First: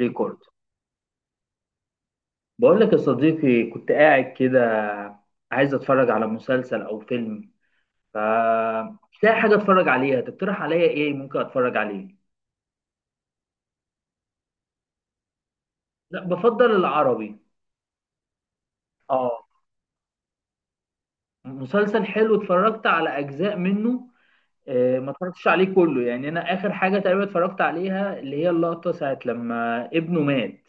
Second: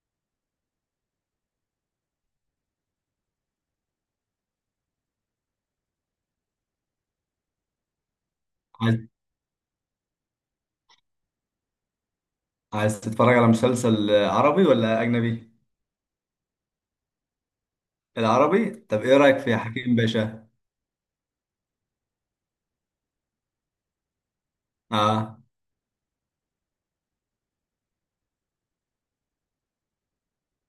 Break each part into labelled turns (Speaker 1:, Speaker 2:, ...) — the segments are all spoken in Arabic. Speaker 1: ريكورد. بقول لك يا صديقي، كنت قاعد كده عايز اتفرج على مسلسل او فيلم، ف
Speaker 2: عايز
Speaker 1: مش لاقي حاجه اتفرج عليها. تقترح عليا ايه ممكن اتفرج عليه؟
Speaker 2: عايز تتفرج على مسلسل عربي ولا أجنبي؟
Speaker 1: لا، بفضل العربي.
Speaker 2: العربي؟ طب إيه رأيك
Speaker 1: اه،
Speaker 2: في حكيم باشا؟
Speaker 1: مسلسل حلو، اتفرجت على اجزاء منه. آه، ما
Speaker 2: آه.
Speaker 1: اتفرجتش عليه كله، يعني انا اخر حاجه تقريبا اتفرجت عليها اللي هي اللقطه ساعه لما ابنه مات.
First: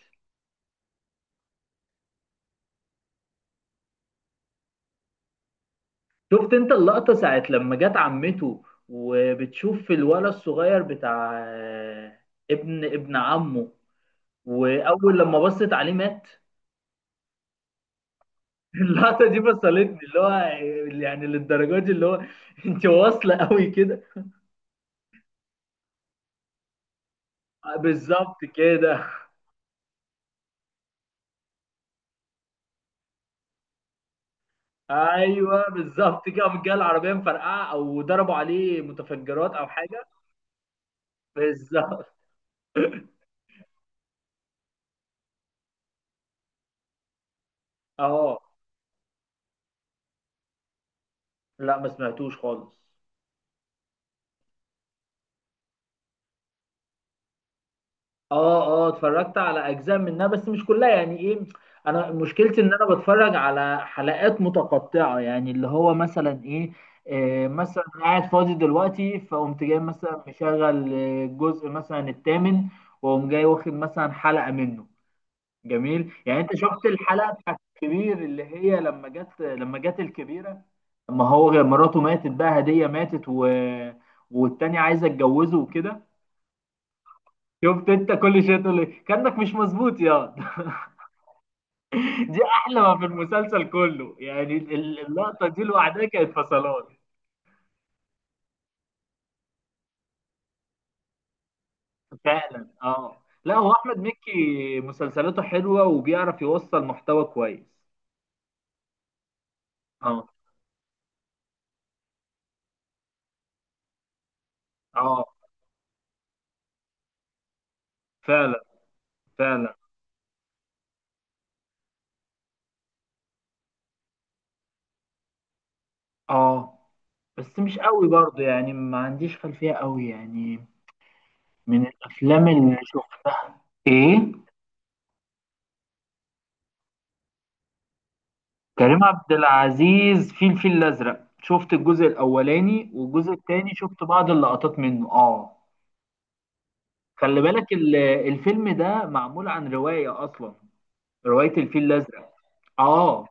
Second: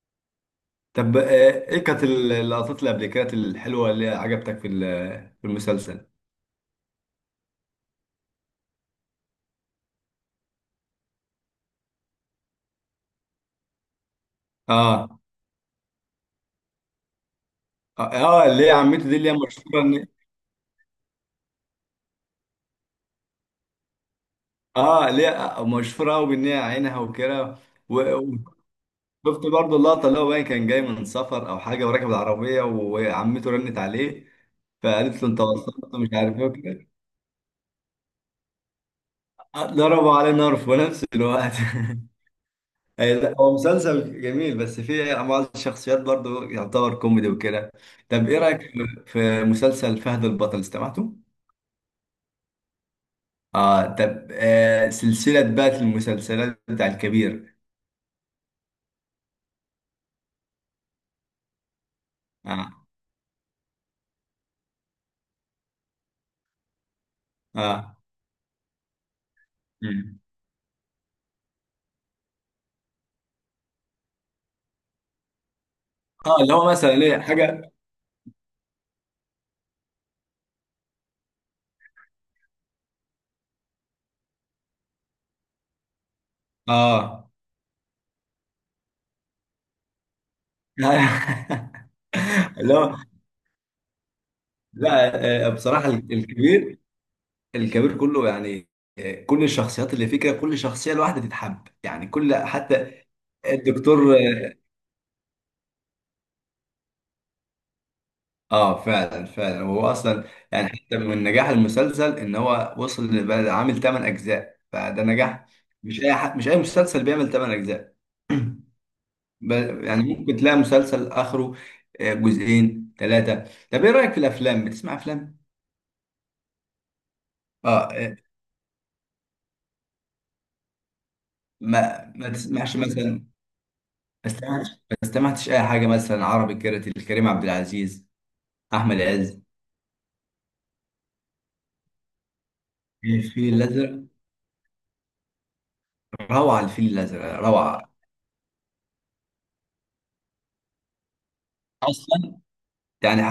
Speaker 2: طب إيه كانت اللقطات اللي قبل كده الحلوة اللي عجبتك في المسلسل؟
Speaker 1: شفت انت اللقطه ساعه لما جت عمته، وبتشوف الولد الصغير بتاع ابن ابن عمه، واول
Speaker 2: آه،
Speaker 1: لما بصت عليه مات.
Speaker 2: آه، اللي هي عمته دي
Speaker 1: اللقطه
Speaker 2: اللي هي
Speaker 1: دي
Speaker 2: مشهورة
Speaker 1: فصلتني،
Speaker 2: إن.
Speaker 1: اللي هو يعني للدرجه دي، اللي هو انت واصله قوي كده.
Speaker 2: اللي هي مشهورة أوي بإن هي عينها وكده. و-
Speaker 1: بالظبط كده.
Speaker 2: وشفت برضه اللقطة اللي هو باين كان جاي من سفر أو حاجة وراكب العربية وعمته رنت عليه، فقالت له أنت
Speaker 1: ايوه
Speaker 2: وصلت مش
Speaker 1: بالظبط
Speaker 2: عارف
Speaker 1: كده،
Speaker 2: إيه
Speaker 1: قامت جايه
Speaker 2: وكده.
Speaker 1: العربيه مفرقعه او ضربوا عليه متفجرات او حاجه.
Speaker 2: ضربوا عليه نار في نفس الوقت.
Speaker 1: بالظبط.
Speaker 2: أي لا، هو مسلسل جميل بس فيه بعض الشخصيات برضو يعتبر كوميدي وكده. طب ايه
Speaker 1: اه.
Speaker 2: رأيك في مسلسل فهد البطل استمعته؟
Speaker 1: لا، ما سمعتوش خالص.
Speaker 2: اه. طب سلسلة بقى المسلسلات بتاع الكبير.
Speaker 1: اه اه، اتفرجت على اجزاء منها بس مش كلها، يعني ايه. انا مشكلتي ان انا
Speaker 2: اه،
Speaker 1: بتفرج على حلقات متقطعه، يعني اللي هو مثلا ايه، مثلا
Speaker 2: اه،
Speaker 1: قاعد فاضي دلوقتي فقمت جاي
Speaker 2: مم.
Speaker 1: مثلا مشغل الجزء مثلا الثامن، واقوم جاي واخد مثلا حلقه منه. جميل.
Speaker 2: اه،
Speaker 1: يعني
Speaker 2: اللي
Speaker 1: انت
Speaker 2: هو
Speaker 1: شفت
Speaker 2: مثلا ايه
Speaker 1: الحلقه بتاعت
Speaker 2: حاجة.
Speaker 1: الكبير اللي هي لما جت الكبيره، لما هو مراته ماتت، بقى هديه ماتت والتانية عايزه اتجوزه وكده.
Speaker 2: اه.
Speaker 1: شفت انت كل شويه تقول لي كانك مش مظبوط يا. دي
Speaker 2: اللي
Speaker 1: احلى
Speaker 2: هو
Speaker 1: ما في المسلسل كله، يعني
Speaker 2: لا،
Speaker 1: اللقطه دي
Speaker 2: بصراحة
Speaker 1: لوحدها كانت
Speaker 2: الكبير،
Speaker 1: فصلات.
Speaker 2: الكبير كله يعني، كل الشخصيات اللي فيه كده كل شخصية لوحدها تتحب يعني، كل
Speaker 1: فعلا.
Speaker 2: حتى
Speaker 1: اه، لا هو احمد
Speaker 2: الدكتور.
Speaker 1: مكي مسلسلاته حلوه، وبيعرف يوصل محتوى كويس.
Speaker 2: اه فعلا، فعلا، هو اصلا
Speaker 1: اه
Speaker 2: يعني، حتى من نجاح المسلسل ان هو وصل لبقى عامل 8 اجزاء فده نجاح.
Speaker 1: اه
Speaker 2: مش اي حد، مش اي مسلسل بيعمل 8 اجزاء.
Speaker 1: فعلا فعلا.
Speaker 2: يعني ممكن تلاقي مسلسل اخره جزئين ثلاثه. طب ايه رايك في الافلام؟ بتسمع افلام؟
Speaker 1: اه، بس
Speaker 2: اه.
Speaker 1: مش قوي برضه، يعني ما عنديش خلفيه قوي يعني. من
Speaker 2: ما
Speaker 1: الافلام اللي
Speaker 2: تسمعش مثلا؟
Speaker 1: شفتها ايه،
Speaker 2: ما استمعتش اي حاجه مثلا عربي كده لكريم عبد العزيز، احمد
Speaker 1: كريم عبد
Speaker 2: عز؟
Speaker 1: العزيز في الفيل الأزرق، شفت الجزء الأولاني والجزء
Speaker 2: الفيل
Speaker 1: التاني، شفت
Speaker 2: الازرق،
Speaker 1: بعض اللقطات منه اه.
Speaker 2: روعه، الفيل الازرق
Speaker 1: خلي بالك
Speaker 2: روعه.
Speaker 1: الفيلم ده معمول عن رواية أصلا، رواية الفيل الأزرق.
Speaker 2: اصلا؟ يعني،
Speaker 1: اه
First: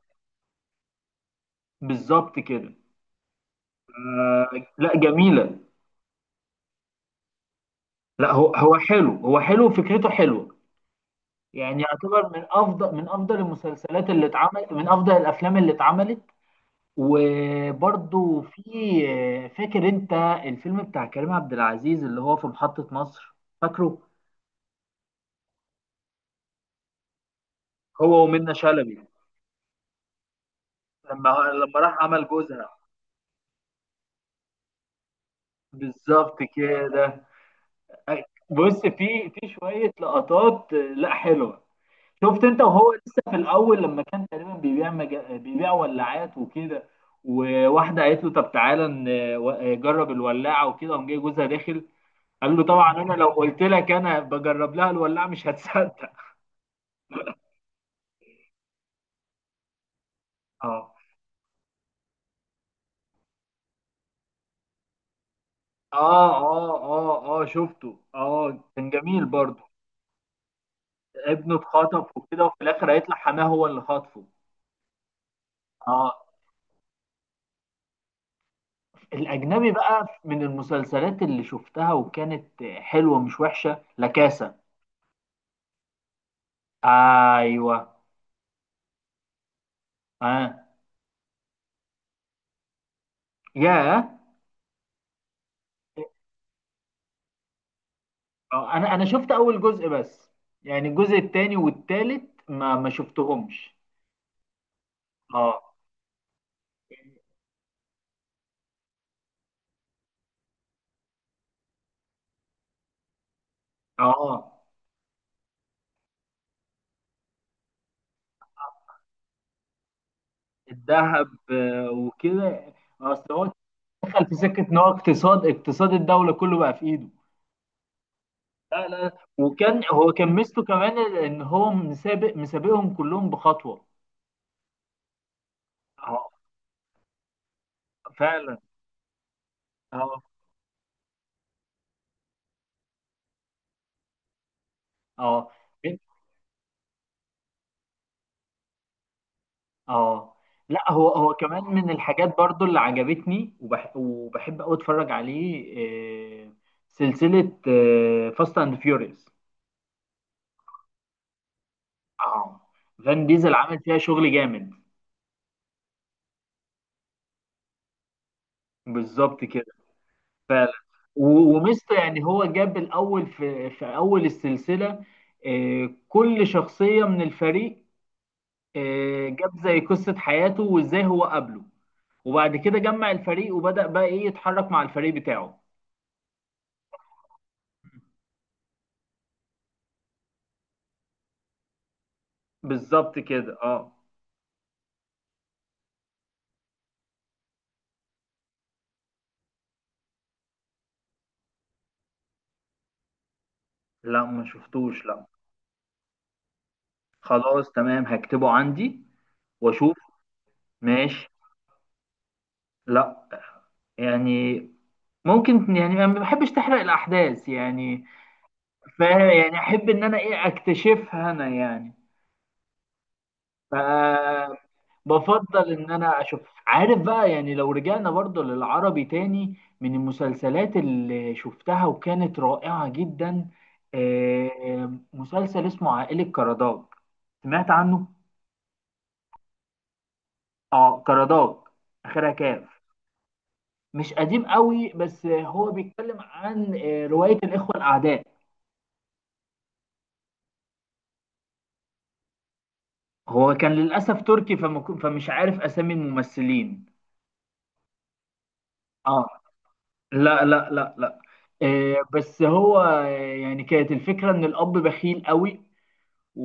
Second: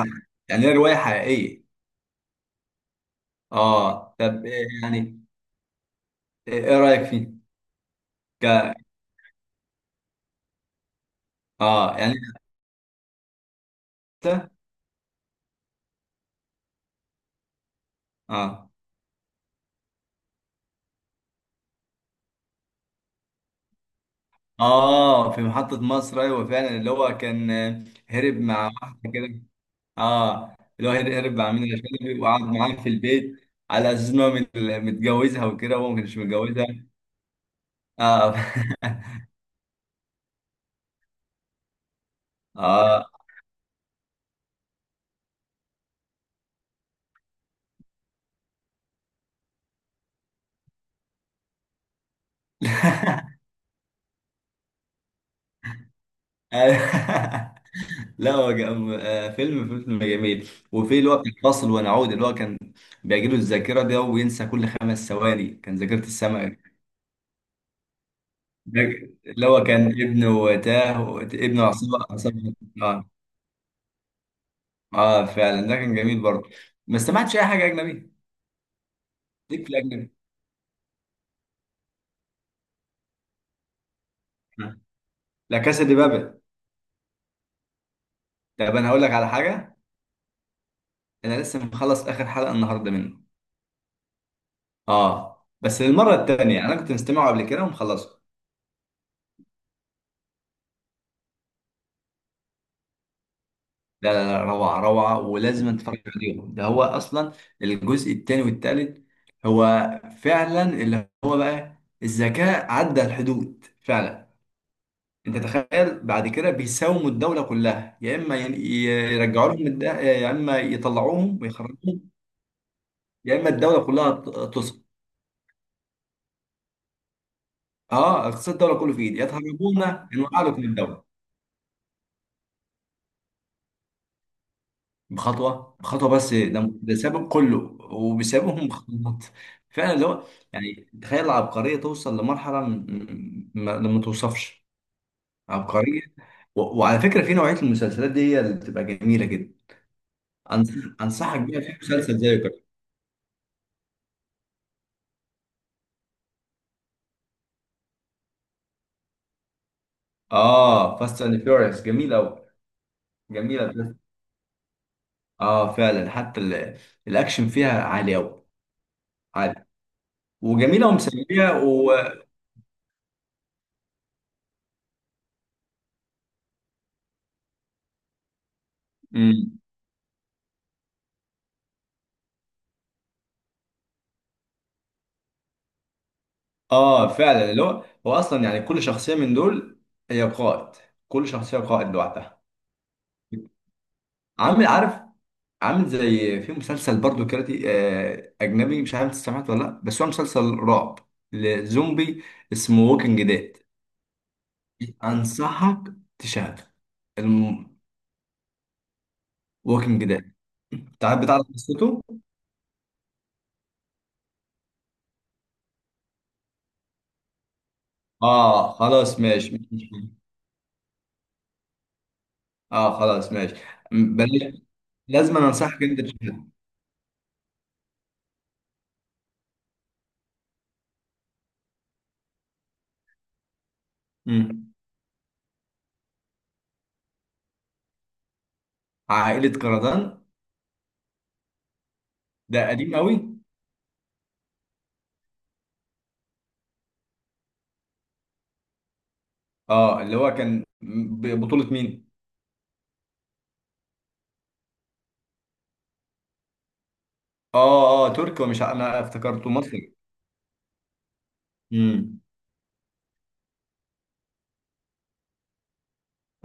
Speaker 2: يعني هي روايه حقيقيه.
Speaker 1: بالظبط كده.
Speaker 2: اه. طب
Speaker 1: آه،
Speaker 2: إيه
Speaker 1: لا
Speaker 2: يعني؟
Speaker 1: جميلة.
Speaker 2: ايه، إيه رايك فيه؟
Speaker 1: لا هو
Speaker 2: ك...
Speaker 1: هو حلو، فكرته حلوة. يعني
Speaker 2: اه يعني
Speaker 1: يعتبر من أفضل، من أفضل المسلسلات اللي
Speaker 2: انت،
Speaker 1: اتعمل، من أفضل الأفلام اللي اتعملت. وبرضو في،
Speaker 2: اه،
Speaker 1: فاكر انت الفيلم بتاع كريم عبد العزيز اللي هو في محطة مصر، فاكره؟
Speaker 2: اه، في محطة مصر، ايوه فعلا، اللي هو كان
Speaker 1: هو
Speaker 2: هرب
Speaker 1: ومنة
Speaker 2: مع
Speaker 1: شلبي.
Speaker 2: واحدة كده. اه، اللي هو هرب، مع منى
Speaker 1: لما راح
Speaker 2: شلبي
Speaker 1: عمل
Speaker 2: وقعد
Speaker 1: جوزها،
Speaker 2: معاها في البيت على اساس ان هو متجوزها وكده، وهو ما كانش
Speaker 1: بالظبط
Speaker 2: متجوزها.
Speaker 1: كده.
Speaker 2: اه.
Speaker 1: بص، في شوية لقطات لا حلوة. شفت انت وهو
Speaker 2: اه.
Speaker 1: لسه في الاول، لما كان تقريبا بيبيع بيبيع ولاعات وكده، وواحدة قالت له طب تعالى جرب الولاعة، وكده قام جاي جوزها داخل. قال له طبعا انا لو قلت لك انا بجرب لها الولاعة مش هتصدق.
Speaker 2: لا هو فيلم، جميل.
Speaker 1: اه
Speaker 2: وفي اللي هو بتاع فاصل ونعود، اللي هو كان بيجيله الذاكرة ده وينسى كل 5 ثواني، كان ذاكرة
Speaker 1: اه
Speaker 2: السمع.
Speaker 1: اه اه، اه شفته، اه
Speaker 2: ده
Speaker 1: كان جميل
Speaker 2: اللي
Speaker 1: برضه.
Speaker 2: هو كان ابنه تاه،
Speaker 1: ابنه
Speaker 2: ابنه عصابة
Speaker 1: اتخطف وكده،
Speaker 2: عصابة
Speaker 1: وفي الاخر
Speaker 2: اه.
Speaker 1: هيطلع حماه هو اللي خاطفه.
Speaker 2: اه فعلا، ده كان جميل
Speaker 1: اه.
Speaker 2: برضه. ما استمعتش اي حاجه اجنبي ليك
Speaker 1: الاجنبي
Speaker 2: في الاجنبي؟
Speaker 1: بقى من المسلسلات اللي شفتها وكانت حلوه، مش وحشه، لكاسة.
Speaker 2: آه. لا، كاسا دي بابل.
Speaker 1: ايوه.
Speaker 2: طب انا هقول لك على حاجه.
Speaker 1: اه.
Speaker 2: انا لسه مخلص اخر حلقه النهارده منه.
Speaker 1: ياه.
Speaker 2: اه بس للمره الثانيه انا كنت مستمعه قبل كده ومخلصه.
Speaker 1: انا شفت اول جزء بس، يعني الجزء التاني والتالت ما شفتهمش.
Speaker 2: لا، لا، لا، روعه، روعه، ولازم
Speaker 1: اه
Speaker 2: اتفرج عليهم، ده هو اصلا الجزء الثاني والثالث، هو فعلا اللي هو بقى الذكاء عدى الحدود فعلا.
Speaker 1: اه.
Speaker 2: انت تخيل بعد كده بيساوموا الدوله كلها، يا اما يرجعوا لهم يا اما
Speaker 1: الذهب
Speaker 2: يطلعوهم ويخرجوهم،
Speaker 1: وكده. اصل
Speaker 2: يا اما
Speaker 1: هو
Speaker 2: الدوله كلها
Speaker 1: دخل في سكه ان
Speaker 2: تسقط.
Speaker 1: هو اقتصاد الدوله كله بقى في ايده.
Speaker 2: اه، اقتصاد الدوله
Speaker 1: لا
Speaker 2: كله في
Speaker 1: لا،
Speaker 2: ايدي، يا
Speaker 1: وكان
Speaker 2: تهربونا
Speaker 1: هو كان
Speaker 2: نوقع لكم
Speaker 1: ميزته كمان
Speaker 2: الدوله
Speaker 1: ان هو مسابقهم كلهم بخطوه.
Speaker 2: بخطوه، بخطوه
Speaker 1: اه
Speaker 2: بس، ده سابق كله
Speaker 1: فعلا.
Speaker 2: وبيسابقهم بخطوات. فعلا اللي هو
Speaker 1: اه
Speaker 2: يعني، تخيل العبقريه توصل لمرحله ما توصفش،
Speaker 1: اه
Speaker 2: عبقريه. وعلى فكره، في نوعيه المسلسلات دي هي اللي بتبقى جميله جدا.
Speaker 1: اه. لا هو، هو
Speaker 2: انصحك بيها
Speaker 1: كمان
Speaker 2: في
Speaker 1: من
Speaker 2: مسلسل زي.
Speaker 1: الحاجات برضو اللي عجبتني وبحب قوي اتفرج عليه. آه، سلسله فاست اند فيوريوس.
Speaker 2: اه، فاست اند فيوريوس جميل قوي،
Speaker 1: اه، فان ديزل
Speaker 2: جميله
Speaker 1: عمل
Speaker 2: بجد.
Speaker 1: فيها شغل جامد.
Speaker 2: اه فعلا، الاكشن فيها عالي قوي،
Speaker 1: بالظبط كده.
Speaker 2: عالي،
Speaker 1: فعلا.
Speaker 2: وجميله ومسليه و...
Speaker 1: وميستا، يعني هو جاب الاول في اول السلسله كل شخصيه من الفريق جاب
Speaker 2: مم.
Speaker 1: زي قصه حياته وازاي هو قابله. وبعد كده جمع الفريق وبدأ بقى ايه يتحرك مع الفريق بتاعه.
Speaker 2: اه فعلا، اللي هو هو اصلا يعني كل شخصيه من دول هي قائد، كل شخصيه قائد لوحدها.
Speaker 1: بالظبط كده. اه.
Speaker 2: عامل عارف، عامل زي في مسلسل برضو كاراتي، اجنبي، مش عارف انت سمعت ولا لا، بس هو مسلسل رعب، لزومبي، اسمه ووكينج ديد.
Speaker 1: لا ما شفتوش لا.
Speaker 2: انصحك تشاهده.
Speaker 1: خلاص
Speaker 2: الم...
Speaker 1: تمام، هكتبه عندي واشوف.
Speaker 2: ووكينج ديد. تعال،
Speaker 1: ماشي.
Speaker 2: بتعرف قصته؟
Speaker 1: لا، يعني ممكن، يعني انا ما بحبش تحرق الاحداث يعني.
Speaker 2: اه
Speaker 1: ف
Speaker 2: خلاص، ماشي،
Speaker 1: يعني
Speaker 2: ماشي.
Speaker 1: احب ان انا ايه اكتشفها انا يعني.
Speaker 2: اه خلاص، ماشي.
Speaker 1: ف
Speaker 2: بلاش. لازم انا
Speaker 1: بفضل
Speaker 2: انصحك
Speaker 1: ان
Speaker 2: انت
Speaker 1: انا اشوف.
Speaker 2: تشوفها.
Speaker 1: عارف بقى، يعني لو رجعنا برضه للعربي تاني، من المسلسلات اللي شفتها وكانت رائعة جدا
Speaker 2: مم.
Speaker 1: مسلسل اسمه عائلة كرداج. سمعت عنه؟
Speaker 2: عائلة كردان؟
Speaker 1: اه، كرداج، اخرها
Speaker 2: ده
Speaker 1: كاف.
Speaker 2: قديم قوي.
Speaker 1: مش قديم قوي، بس هو بيتكلم عن رواية الإخوة الأعداء.
Speaker 2: اه، اللي هو كان ببطولة مين؟
Speaker 1: هو كان للأسف تركي فمش عارف أسامي الممثلين.
Speaker 2: اه، اه تركي، انا
Speaker 1: اه
Speaker 2: افتكرته مصري.
Speaker 1: لا لا لا لا.
Speaker 2: امم.
Speaker 1: بس هو يعني كانت الفكرة ان الاب بخيل قوي،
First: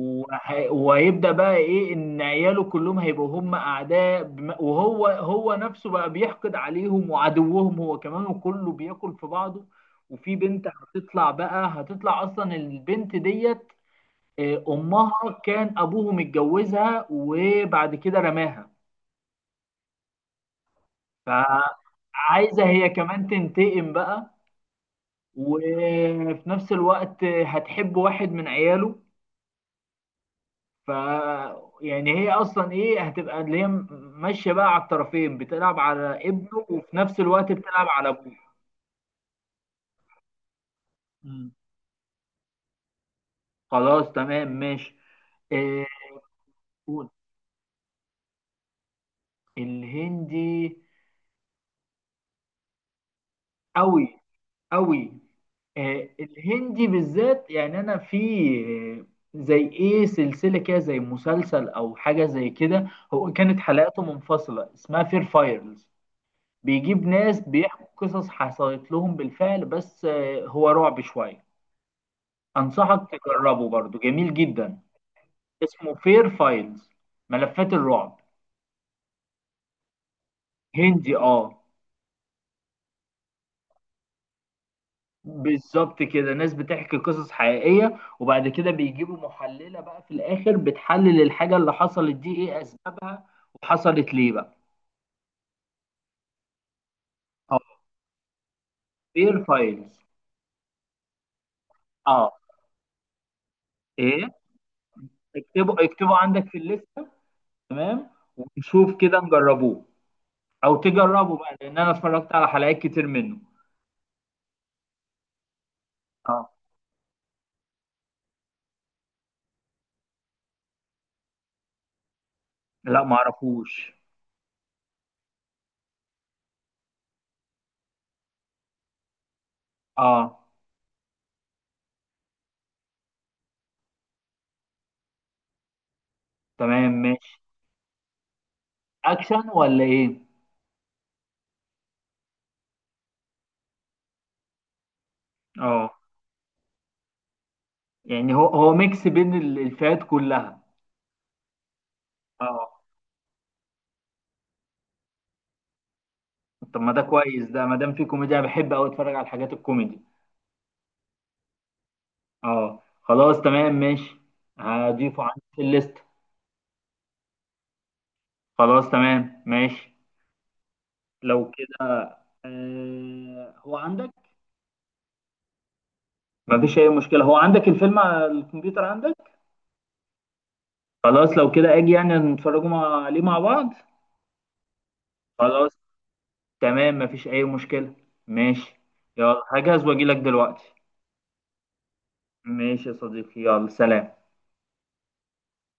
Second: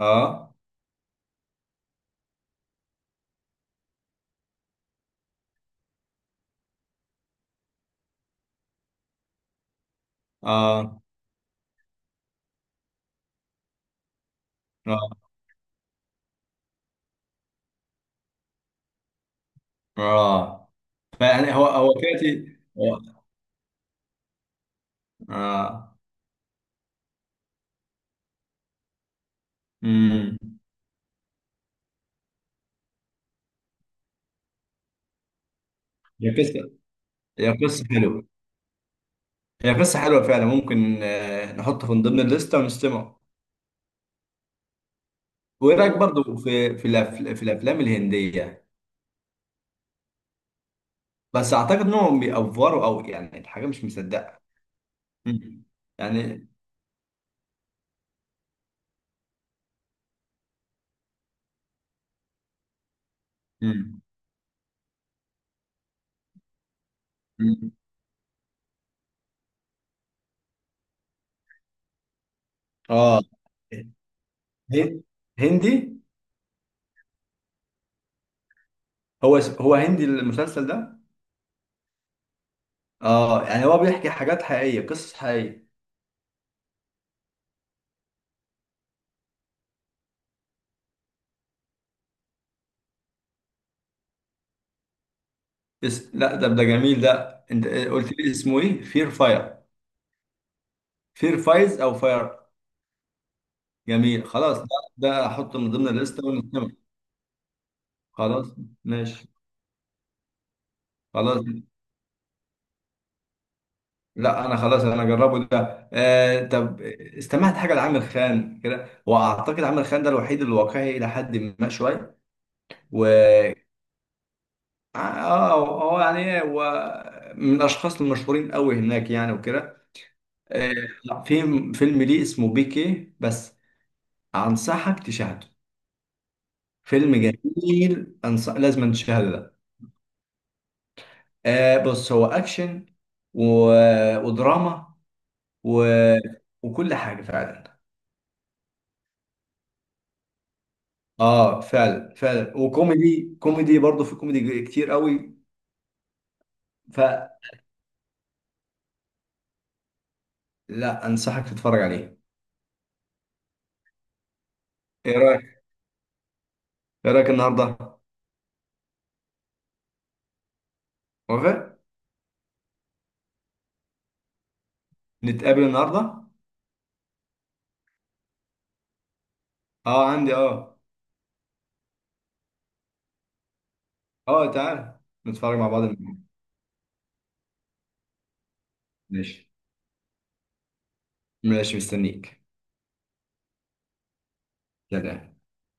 Speaker 2: اه،
Speaker 1: وهيبدأ بقى ايه ان عياله كلهم هيبقوا هم اعداء، وهو نفسه بقى بيحقد عليهم وعدوهم هو كمان، وكله بياكل في بعضه. وفي بنت
Speaker 2: اه،
Speaker 1: هتطلع بقى، هتطلع اصلا البنت ديت
Speaker 2: اه،
Speaker 1: امها كان ابوه متجوزها وبعد كده رماها،
Speaker 2: اه. فيعني هو، هو
Speaker 1: فعايزة هي كمان تنتقم بقى.
Speaker 2: اه.
Speaker 1: وفي نفس الوقت هتحب واحد من عياله.
Speaker 2: امم.
Speaker 1: ف يعني هي اصلا ايه هتبقى اللي هي ماشيه بقى على الطرفين، بتلعب على
Speaker 2: هي
Speaker 1: ابنه
Speaker 2: قصة،
Speaker 1: وفي نفس الوقت
Speaker 2: هي قصة
Speaker 1: بتلعب على
Speaker 2: حلوة
Speaker 1: ابوه.
Speaker 2: هي قصة حلوة فعلا. ممكن
Speaker 1: مم.
Speaker 2: نحطه من ضمن الليستة ونستمع.
Speaker 1: خلاص تمام ماشي.
Speaker 2: وايه
Speaker 1: آه.
Speaker 2: رايك برضو في
Speaker 1: قول.
Speaker 2: في الافلام الهنديه؟
Speaker 1: الهندي
Speaker 2: بس اعتقد انهم بيأفوروا، او يعني الحاجه مش
Speaker 1: قوي
Speaker 2: مصدقه.
Speaker 1: قوي.
Speaker 2: مم.
Speaker 1: آه،
Speaker 2: يعني.
Speaker 1: الهندي بالذات يعني انا في آه، زي ايه سلسله كده زي مسلسل او حاجه زي كده، هو كانت
Speaker 2: مم.
Speaker 1: حلقاته منفصله اسمها فير فايرز. بيجيب ناس
Speaker 2: مم.
Speaker 1: بيحكوا قصص حصلت لهم بالفعل، بس هو رعب شوية. أنصحك
Speaker 2: اه
Speaker 1: تجربه برضو، جميل جدا.
Speaker 2: هن- هندي.
Speaker 1: اسمه فير فايلز، ملفات الرعب.
Speaker 2: هو هو هندي المسلسل ده؟
Speaker 1: هندي اه.
Speaker 2: اه يعني هو بيحكي حاجات حقيقيه، قصص حقيقيه.
Speaker 1: بالظبط كده، ناس بتحكي قصص حقيقية، وبعد كده بيجيبوا محللة بقى في الآخر بتحلل الحاجة اللي حصلت دي إيه أسبابها وحصلت ليه بقى.
Speaker 2: لا، ده ده جميل. ده انت
Speaker 1: اه،
Speaker 2: قلت لي اسمه ايه؟ فير
Speaker 1: فير
Speaker 2: فاير؟
Speaker 1: فايلز.
Speaker 2: فير فايز او
Speaker 1: اه،
Speaker 2: فاير؟ جميل
Speaker 1: إيه،
Speaker 2: خلاص، ده ده احطه من ضمن
Speaker 1: اكتبوا
Speaker 2: الليسته
Speaker 1: عندك في
Speaker 2: ونتكلم.
Speaker 1: الليستة. تمام.
Speaker 2: خلاص
Speaker 1: ونشوف كده
Speaker 2: ماشي.
Speaker 1: نجربوه، او تجربه
Speaker 2: خلاص.
Speaker 1: بقى لان انا اتفرجت على حلقات كتير منه.
Speaker 2: لا انا خلاص انا اجربه ده. آه
Speaker 1: اه.
Speaker 2: طب، استمعت حاجه لعامر خان كده؟ واعتقد عامر خان ده الوحيد الواقعي الى حد ما شويه.
Speaker 1: لا
Speaker 2: و،
Speaker 1: ما اعرفوش.
Speaker 2: اه، هو يعني إيه، هو من الاشخاص المشهورين قوي هناك يعني وكده.
Speaker 1: اه
Speaker 2: آه. لا، في فيلم ليه اسمه بيكي بس، انصحك تشاهده.
Speaker 1: تمام
Speaker 2: فيلم
Speaker 1: ماشي.
Speaker 2: جميل. لازم تشاهده
Speaker 1: اكشن
Speaker 2: ده.
Speaker 1: ولا ايه؟
Speaker 2: آه بص، هو اكشن و... ودراما و...
Speaker 1: اه،
Speaker 2: وكل حاجه فعلا.
Speaker 1: يعني هو ميكس بين الفئات كلها.
Speaker 2: اه فعلا، فعلا،
Speaker 1: اه
Speaker 2: وكوميدي برضه، في كوميدي كتير قوي.
Speaker 1: طب ما ده
Speaker 2: فلا،
Speaker 1: كويس، ده ما دام في كوميديا أنا بحب قوي اتفرج على الحاجات الكوميدي.
Speaker 2: انصحك تتفرج عليه.
Speaker 1: اه، خلاص تمام ماشي.
Speaker 2: ايه
Speaker 1: هضيفه عندي
Speaker 2: رايك؟
Speaker 1: في الليست.
Speaker 2: ايه رايك النهارده؟
Speaker 1: خلاص تمام ماشي لو
Speaker 2: وافق
Speaker 1: كده. آه هو عندك؟
Speaker 2: نتقابل النهارده؟
Speaker 1: ما فيش اي مشكلة، هو عندك الفيلم على الكمبيوتر عندك.
Speaker 2: اه عندي، اه.
Speaker 1: خلاص لو كده اجي، يعني نتفرجوا عليه مع بعض.
Speaker 2: اه تعال، نتفرج مع
Speaker 1: خلاص
Speaker 2: بعض النهاردة.
Speaker 1: تمام، مفيش اي مشكلة. ماشي. يلا
Speaker 2: ماشي.
Speaker 1: هجهز واجي لك دلوقتي.
Speaker 2: ماشي، مستنيك.
Speaker 1: ماشي يا صديقي، يلا سلام.
Speaker 2: سلام.